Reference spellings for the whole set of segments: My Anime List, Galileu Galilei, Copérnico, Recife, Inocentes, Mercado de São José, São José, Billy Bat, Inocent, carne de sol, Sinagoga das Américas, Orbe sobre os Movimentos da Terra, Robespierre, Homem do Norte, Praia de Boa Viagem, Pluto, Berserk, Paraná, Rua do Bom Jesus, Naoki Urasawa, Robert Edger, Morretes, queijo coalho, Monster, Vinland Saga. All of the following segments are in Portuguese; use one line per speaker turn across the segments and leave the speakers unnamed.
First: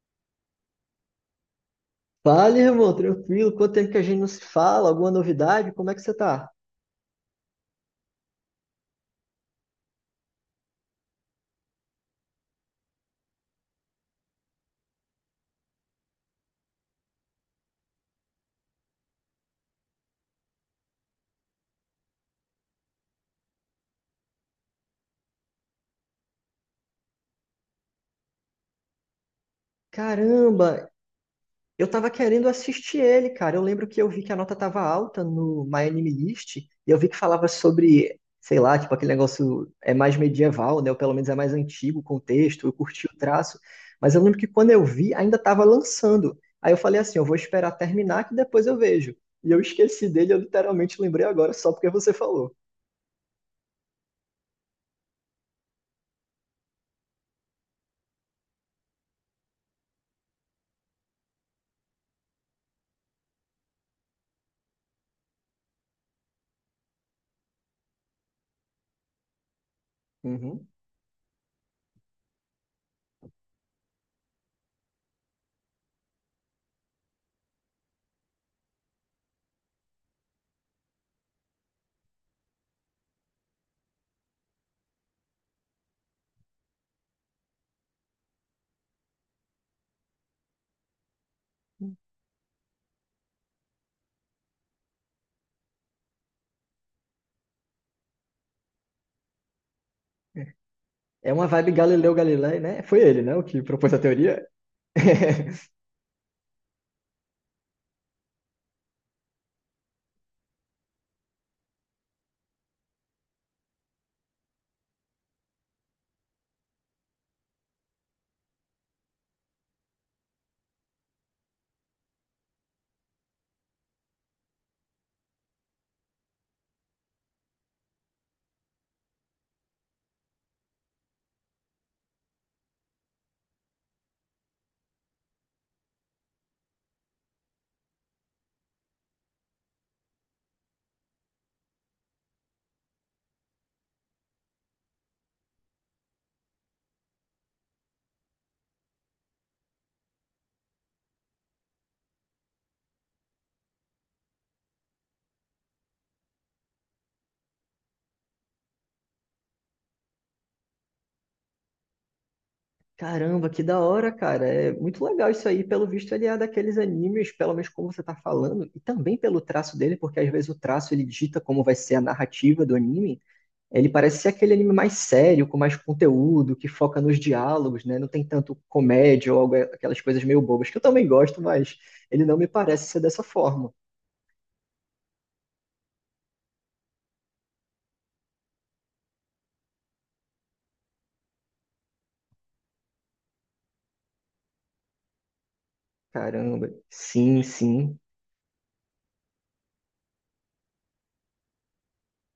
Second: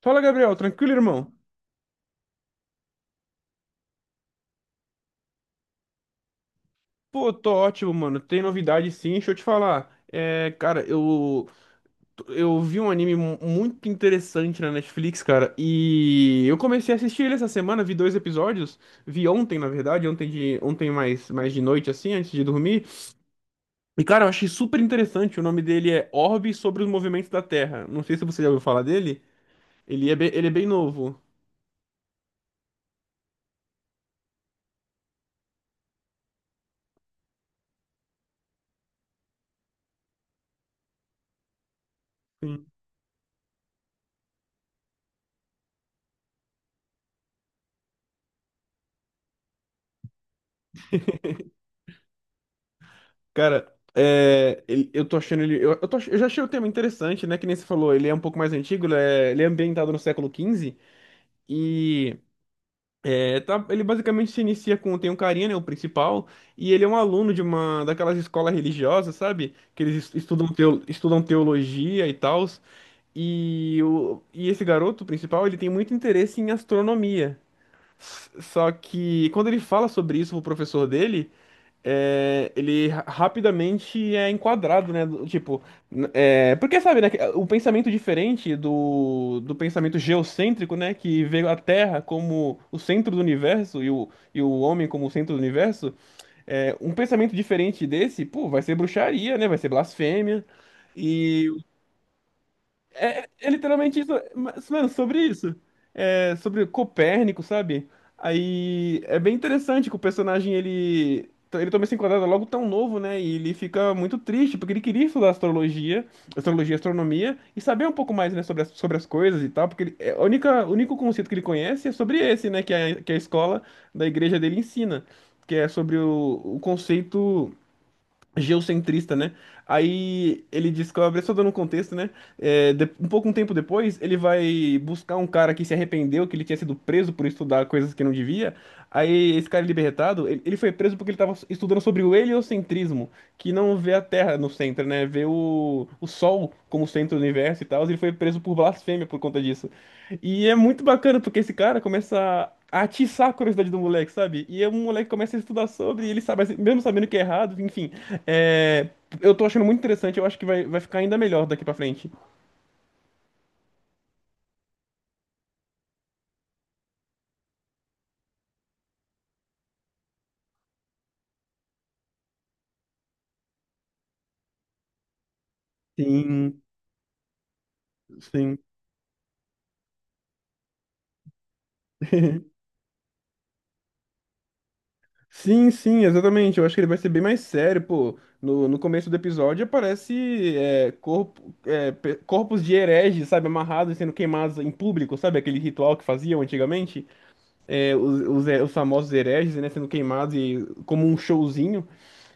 Fala, Gabriel, tranquilo, irmão?
Fala, irmão, tranquilo. Quanto tempo que a gente não se fala? Alguma novidade? Como é que você tá?
Pô, tô ótimo, mano. Tem novidade sim, deixa eu te falar. Eu vi um anime muito interessante na Netflix, cara, e eu comecei a assistir ele essa semana, vi dois episódios, vi ontem, na verdade, ontem mais de noite, assim, antes de dormir. E, cara, eu achei super interessante. O nome dele é Orbe sobre os Movimentos da Terra. Não sei se você já ouviu falar dele. Ele é bem
Caramba,
novo.
eu tava querendo assistir ele, cara. Eu lembro que eu vi que a nota tava alta no My Anime List, e eu vi que falava sobre, sei lá, tipo, aquele negócio é mais medieval, né? Ou pelo menos é mais antigo o contexto, eu curti o traço. Mas eu lembro que quando eu vi, ainda tava lançando. Aí eu falei assim, eu vou esperar terminar que depois eu vejo. E eu esqueci dele, eu literalmente lembrei agora, só porque você falou.
Eu tô achando ele. Eu já achei o tema interessante, né? Que nem você falou, ele é um pouco mais antigo, ele é ambientado no século XV. E Ele basicamente se inicia com. Tem um carinha, né? O principal. E ele é um aluno de uma daquelas escolas religiosas, sabe? Que estudam,
Uhum.
estudam teologia e tal. E esse garoto principal, ele tem muito interesse em astronomia. Só que quando ele fala sobre isso pro professor dele é, rapidamente é enquadrado, né? Tipo, é, porque sabe, né? Que o pensamento diferente do pensamento geocêntrico, né? Que vê a Terra como o centro do universo e o homem como o centro do universo. É, um pensamento diferente desse, pô, vai ser bruxaria, né? Vai ser blasfêmia.
É uma vibe Galileu Galilei, né? Foi ele,
É,
né? O
é
que propôs a
literalmente isso.
teoria.
Mas, mano, sobre isso. É, sobre Copérnico, sabe? Aí é bem interessante que o personagem ele. Ele toma esse enquadrado logo tão novo, né? E ele fica muito triste, porque ele queria estudar astronomia, e saber um pouco mais, né, sobre as coisas e tal, porque ele, é, o único conceito que ele conhece é sobre esse, né, que a escola da igreja dele ensina, que é sobre o conceito geocentrista, né? Aí ele descobre, só dando um contexto, né? Um pouco um tempo depois, ele vai buscar um cara que se arrependeu, que ele tinha sido preso por estudar coisas que não devia. Aí esse cara libertado, ele foi preso porque ele estava estudando sobre o heliocentrismo, que não vê a Terra no centro, né? Vê o Sol como centro do universo e tal. Ele foi preso por blasfêmia por conta disso. E é muito bacana porque esse cara começa a atiçar a curiosidade do moleque, sabe? E o moleque começa a estudar sobre, e ele sabe, mesmo sabendo que é errado, enfim. É, eu tô achando muito interessante, eu acho que vai ficar ainda melhor daqui pra frente.
Caramba, que da hora, cara. É muito legal isso aí. Pelo visto, ele é daqueles animes, pelo menos como você tá falando, e também pelo traço dele, porque às vezes o traço ele dita como vai ser a narrativa do anime. Ele parece ser aquele anime mais sério, com mais conteúdo,
Sim,
que foca nos diálogos, né? Não tem tanto
sim.
comédia ou aquelas coisas meio bobas, que eu também gosto, mas ele não me parece ser dessa forma.
Sim, sim, exatamente. Eu acho que ele vai ser bem mais sério, pô. No começo do episódio aparece é, corpos de hereges, sabe, amarrados e sendo queimados em público, sabe? Aquele ritual que faziam
Caramba.
antigamente.
Sim,
É,
sim.
os famosos hereges, né, sendo queimados e, como um showzinho.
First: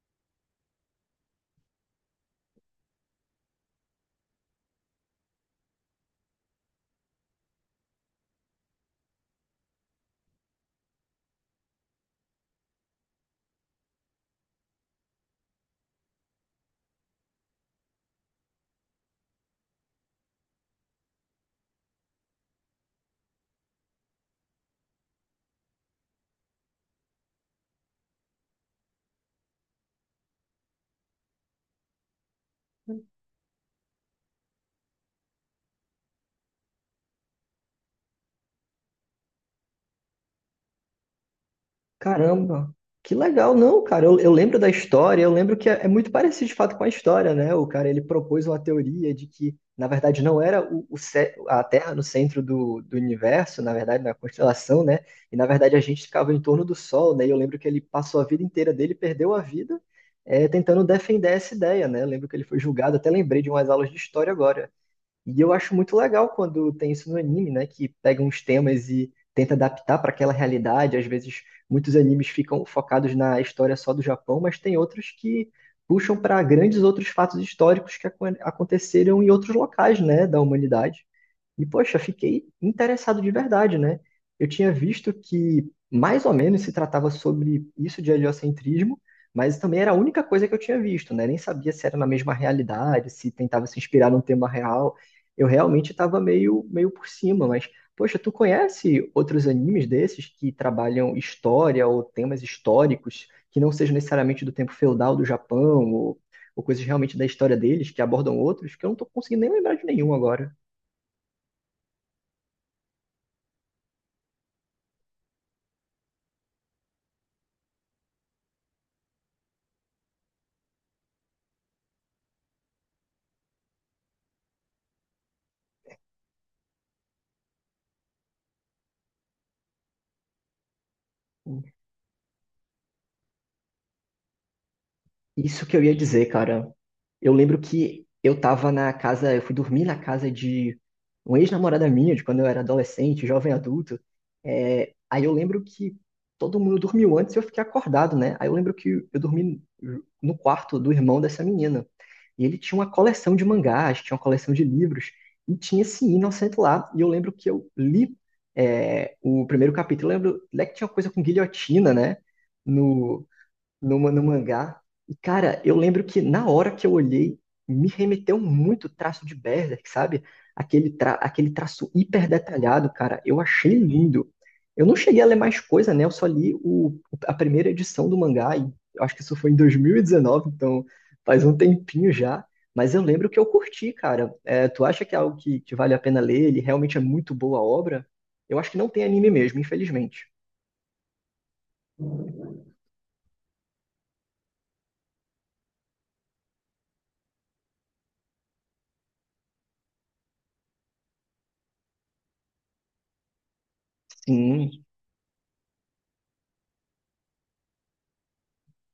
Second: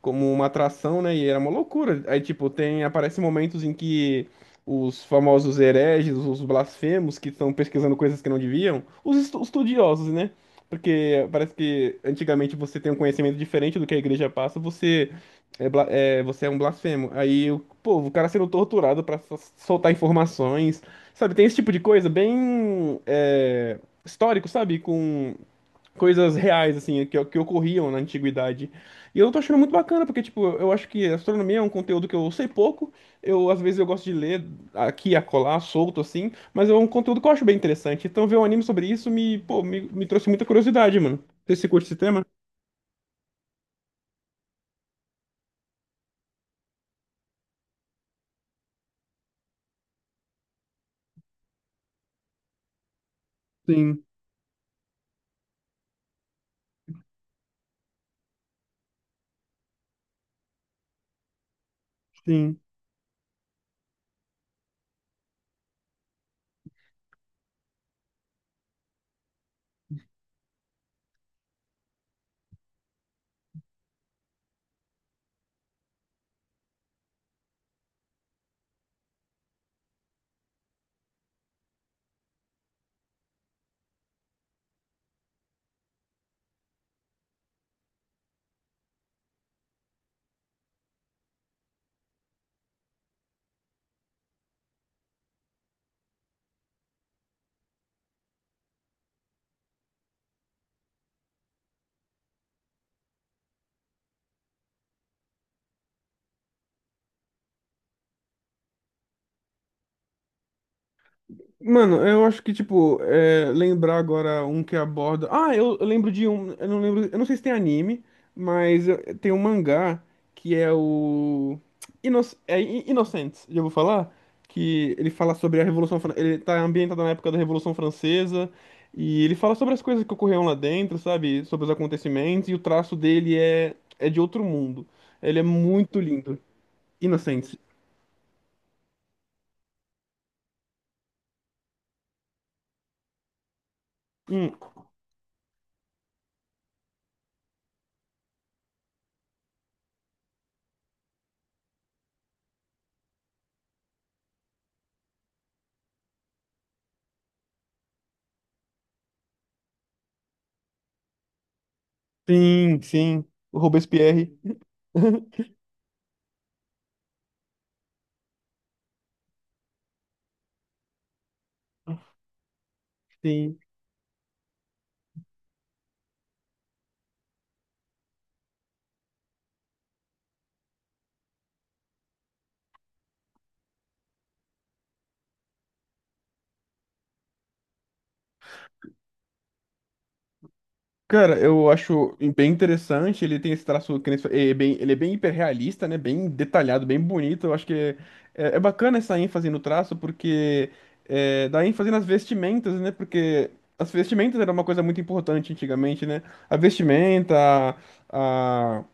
Como uma atração, né? E era uma loucura. Aí, tipo, tem, aparecem momentos em que os famosos hereges, os blasfemos que estão pesquisando coisas que não deviam, estudiosos, né? Porque parece que antigamente você tem um conhecimento diferente do que a igreja passa, você é, você é um blasfemo. Pô, o cara sendo torturado pra soltar informações, sabe? Tem esse tipo de coisa bem é, histórico, sabe? Com coisas reais, assim, que ocorriam na antiguidade. E eu tô achando muito bacana, porque, tipo, eu acho que astronomia é um conteúdo que eu sei pouco, eu, às vezes, eu gosto de ler aqui, acolá, solto, assim, mas é um conteúdo que eu acho bem interessante. Então, ver um anime sobre isso me trouxe muita curiosidade, mano. Você curte esse tema?
Caramba, que legal, não, cara. Eu lembro da história, eu lembro que é muito parecido de fato com a história, né? O cara ele propôs uma teoria de que, na verdade, não era o a Terra no centro do universo, na
Sim,
verdade, na constelação, né? E na verdade a gente ficava em torno do Sol, né? E eu lembro que ele passou a vida inteira dele, perdeu a vida, tentando defender essa ideia, né? Eu lembro que ele foi
sim.
julgado, até lembrei de umas aulas de história agora. E eu acho muito legal quando tem isso no anime, né? Que pega uns temas e tenta adaptar para aquela realidade. Às vezes, muitos animes ficam focados na história só do Japão, mas tem outros que puxam para grandes outros fatos históricos que aconteceram em outros locais, né, da humanidade. E, poxa, fiquei interessado de verdade, né? Eu tinha visto que mais ou menos se tratava sobre isso de heliocentrismo, mas também era a única coisa que eu tinha visto, né? Nem sabia se era na mesma realidade, se tentava se inspirar num tema real. Eu realmente estava meio por cima, mas, poxa, tu conhece outros animes desses que trabalham história ou temas históricos que não sejam necessariamente do tempo feudal do Japão ou coisas realmente da história deles que abordam outros, que eu não estou conseguindo nem lembrar de nenhum agora.
Mano, eu acho que, tipo, é, lembrar agora um que aborda. Eu lembro de um. Eu não lembro. Eu não sei se tem anime, mas tem um mangá que é o. Ino... Inocentes, já vou falar. Que ele fala sobre a Revolução Fran- Ele tá ambientado na época da Revolução Francesa. E ele fala sobre as coisas que ocorreram lá dentro, sabe? Sobre os acontecimentos. E o traço dele é de outro mundo. Ele é
Isso que eu ia
muito
dizer,
lindo.
cara. Eu
Inocentes.
lembro que eu tava na casa, eu fui dormir na casa de uma ex-namorada minha, de quando eu era adolescente, jovem adulto.
Hum,
É, aí eu lembro que todo mundo dormiu antes e eu fiquei acordado, né? Aí eu lembro que eu dormi no quarto do irmão dessa menina. E ele tinha uma coleção de mangás, tinha uma coleção de livros, e tinha esse Inocent lá. E eu lembro que eu li o primeiro capítulo. Eu lembro, né, que tinha uma coisa com guilhotina, né?
sim, sim. O
No
Robespierre.
mangá. E, cara, eu lembro que na hora que eu olhei, me remeteu muito o traço de Berserk, sabe? Aquele traço hiper detalhado, cara. Eu
Sim.
achei lindo. Eu não cheguei a ler mais coisa, né? Eu só li a primeira edição do mangá, e eu acho que isso foi em 2019, então faz um tempinho já. Mas eu lembro que eu curti, cara. É, tu acha que é algo que vale a pena ler? Ele realmente é muito boa a obra? Eu acho que não tem anime mesmo, infelizmente.
Cara, eu acho bem interessante, ele tem esse traço, que nem você- é bem, ele é bem hiperrealista, né? Bem detalhado, bem bonito. Eu acho que é bacana essa ênfase no traço, porque é, dá ênfase nas vestimentas, né? Porque as vestimentas era uma coisa
Sim,
muito importante antigamente, né? A vestimenta, a,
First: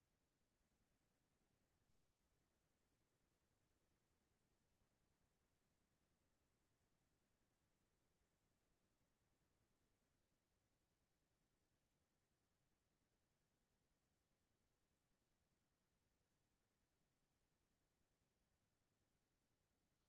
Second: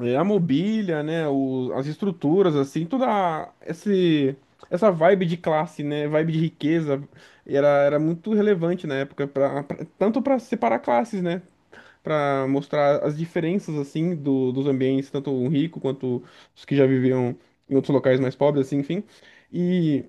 é, a mobília, né? O- as estruturas, assim, essa vibe de classe, né? Vibe de riqueza, era muito relevante na época, tanto para separar classes, né? Para mostrar as diferenças assim dos ambientes, tanto o rico quanto os que já viviam em outros locais mais pobres, assim, enfim. E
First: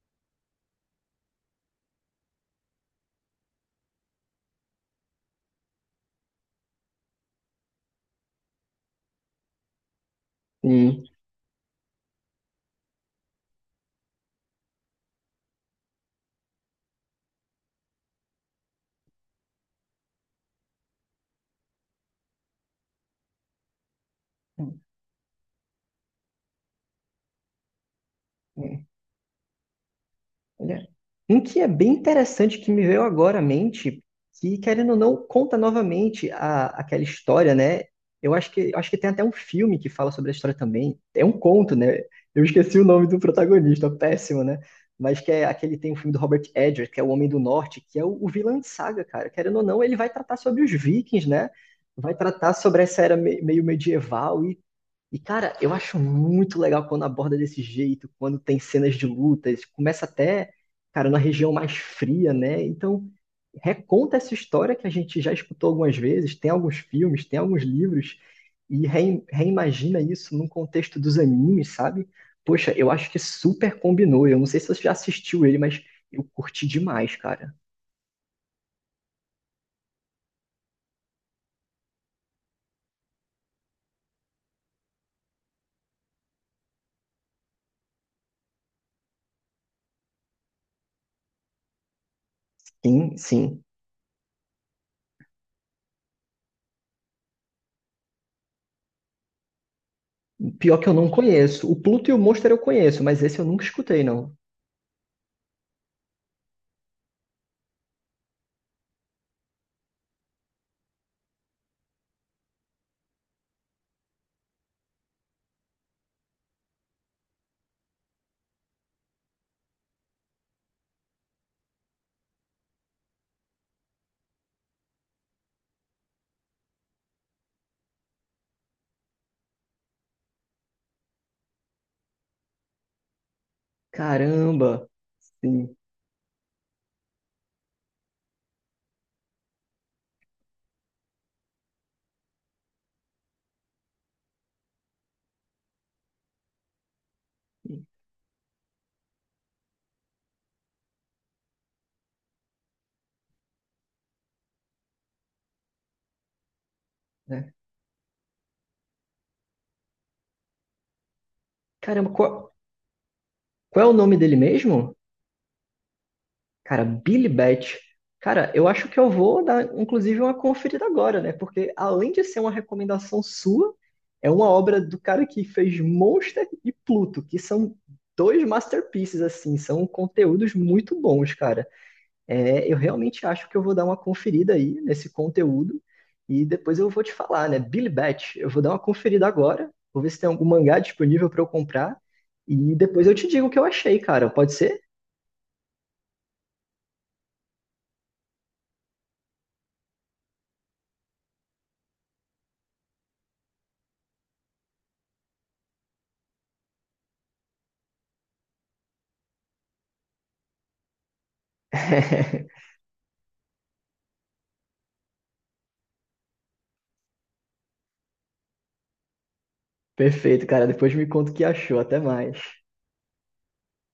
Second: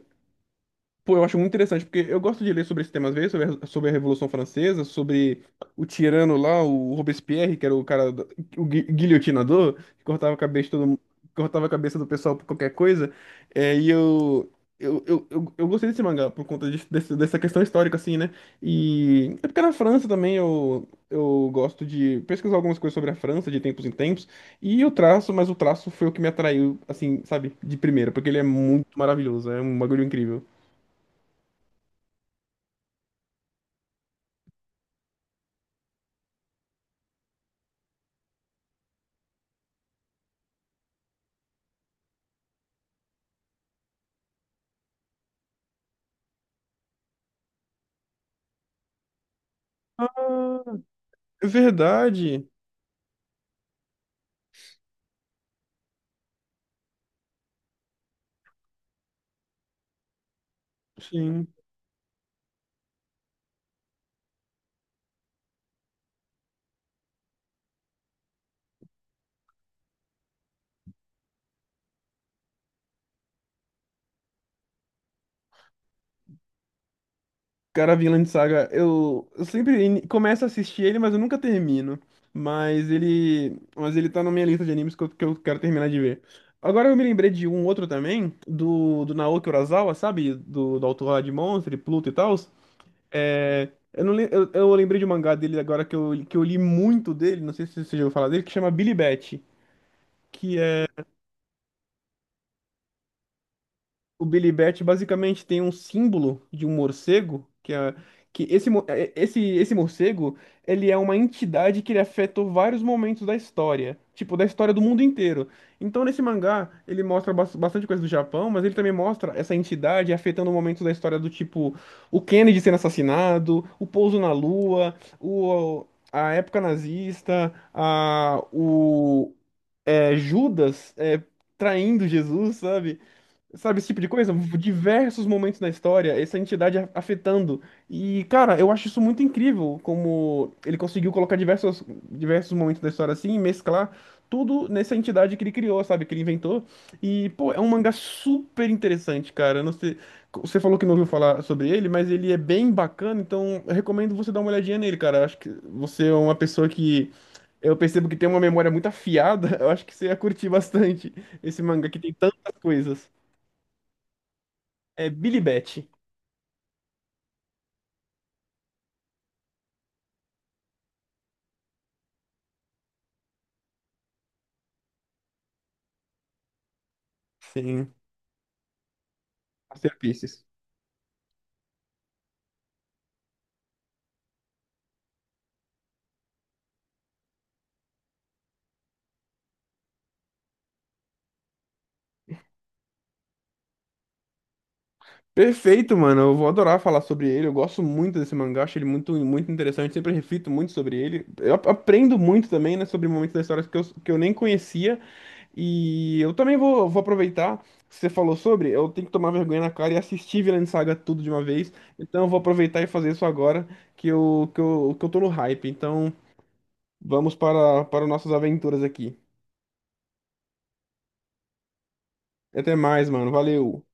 pô, eu acho muito interessante, porque eu gosto de ler sobre esse tema às vezes, sobre a Revolução Francesa, sobre o tirano lá, o Robespierre, que era o cara, guilhotinador, que cortava a cabeça de
sim.
cortava a cabeça do pessoal por qualquer coisa. É, eu gostei desse mangá por conta dessa questão histórica, assim, né? E é porque na França também eu gosto de pesquisar algumas coisas sobre a França de tempos em tempos, e o traço, mas o traço foi o que me atraiu, assim, sabe, de primeira, porque ele é muito maravilhoso, é um bagulho incrível.
Olha, um que é bem interessante que me veio agora à mente, que querendo ou não conta novamente aquela história, né? Eu acho que tem até um filme que fala sobre a história também. É um conto, né? Eu esqueci o nome do protagonista, é péssimo, né? Mas que é aquele tem um filme do Robert Edger, que é o Homem do Norte, que é o vilão de saga, cara. Querendo ou não, ele vai tratar sobre os vikings,
É
né? Vai
verdade.
tratar sobre essa era meio medieval e, cara, eu acho muito legal quando aborda desse jeito, quando tem cenas de lutas, começa até, cara, na
Sim.
região mais fria, né? Então, reconta essa história que a gente já escutou algumas vezes, tem alguns filmes, tem alguns livros, e reimagina isso num contexto dos animes, sabe? Poxa, eu acho que super combinou. Eu não sei se você já assistiu ele, mas eu curti demais, cara.
Cara, Vinland Saga, começo a assistir ele, mas eu nunca termino. Mas ele tá na minha lista de animes que eu quero terminar de ver. Agora eu me lembrei de um outro também, do Naoki Urasawa, sabe? Do autor lá de Monster, e Pluto e tal.
Sim, sim.
É, eu, não, lem- Eu lembrei de um mangá dele agora que eu li muito dele, não sei se você já ouviu falar dele, que chama Billy Bat, que
Pior
é
que eu não conheço. O Pluto e o Monster eu conheço, mas esse eu nunca escutei,
o
não.
Billy Bat. Basicamente tem um símbolo de um morcego, que é que esse, mo- é- esse morcego, ele é uma entidade que ele afetou vários momentos da história, tipo, da história do mundo inteiro. Então, nesse mangá, ele mostra bastante coisa do Japão, mas ele também mostra essa entidade afetando momentos da história do tipo, o Kennedy sendo assassinado, o pouso na Lua, a época nazista, Judas é, traindo Jesus, sabe? Sabe, esse tipo de coisa?
Caramba,
Diversos momentos na
sim.
história, essa entidade afetando. E, cara, eu acho isso muito incrível, como ele conseguiu colocar diversos momentos da história assim, e mesclar tudo nessa entidade que ele criou, sabe? Que ele inventou. E, pô, é um mangá super interessante, cara. Eu não sei, você falou que não ouviu falar sobre ele, mas ele é bem bacana, então eu recomendo você dar uma olhadinha nele, cara. Eu acho que você é uma pessoa que.
Né?
Eu percebo que tem uma memória muito afiada, eu acho que você ia curtir bastante esse mangá que tem
Caramba,
tantas coisas.
qual é o nome dele mesmo?
É Billy Bat.
Cara, Billy Bat. Cara, eu acho que eu vou dar, inclusive, uma conferida agora, né? Porque além de ser uma recomendação sua, é uma obra do cara que fez Monster e Pluto, que são
Sim.
dois masterpieces, assim, são
Masterpieces.
conteúdos muito bons, cara. É, eu realmente acho que eu vou dar uma conferida aí nesse conteúdo e depois eu vou te falar, né? Billy Bat, eu vou dar uma conferida agora, vou ver se tem algum mangá disponível para eu comprar e depois eu te digo o que eu achei, cara. Pode ser?
Perfeito, mano. Eu vou adorar falar sobre ele. Eu gosto muito desse mangá, acho ele muito, muito interessante. Sempre reflito muito sobre ele. Aprendo muito também, né, sobre momentos da história que eu nem conhecia. E eu também vou aproveitar que você falou sobre. Eu tenho que tomar vergonha na cara e assistir Vinland Saga tudo de uma vez. Então eu vou aproveitar e fazer isso agora que eu tô no hype. Então vamos para nossas aventuras aqui.
Perfeito, cara. Depois me conta o que achou. Até mais.
Até mais, mano. Valeu.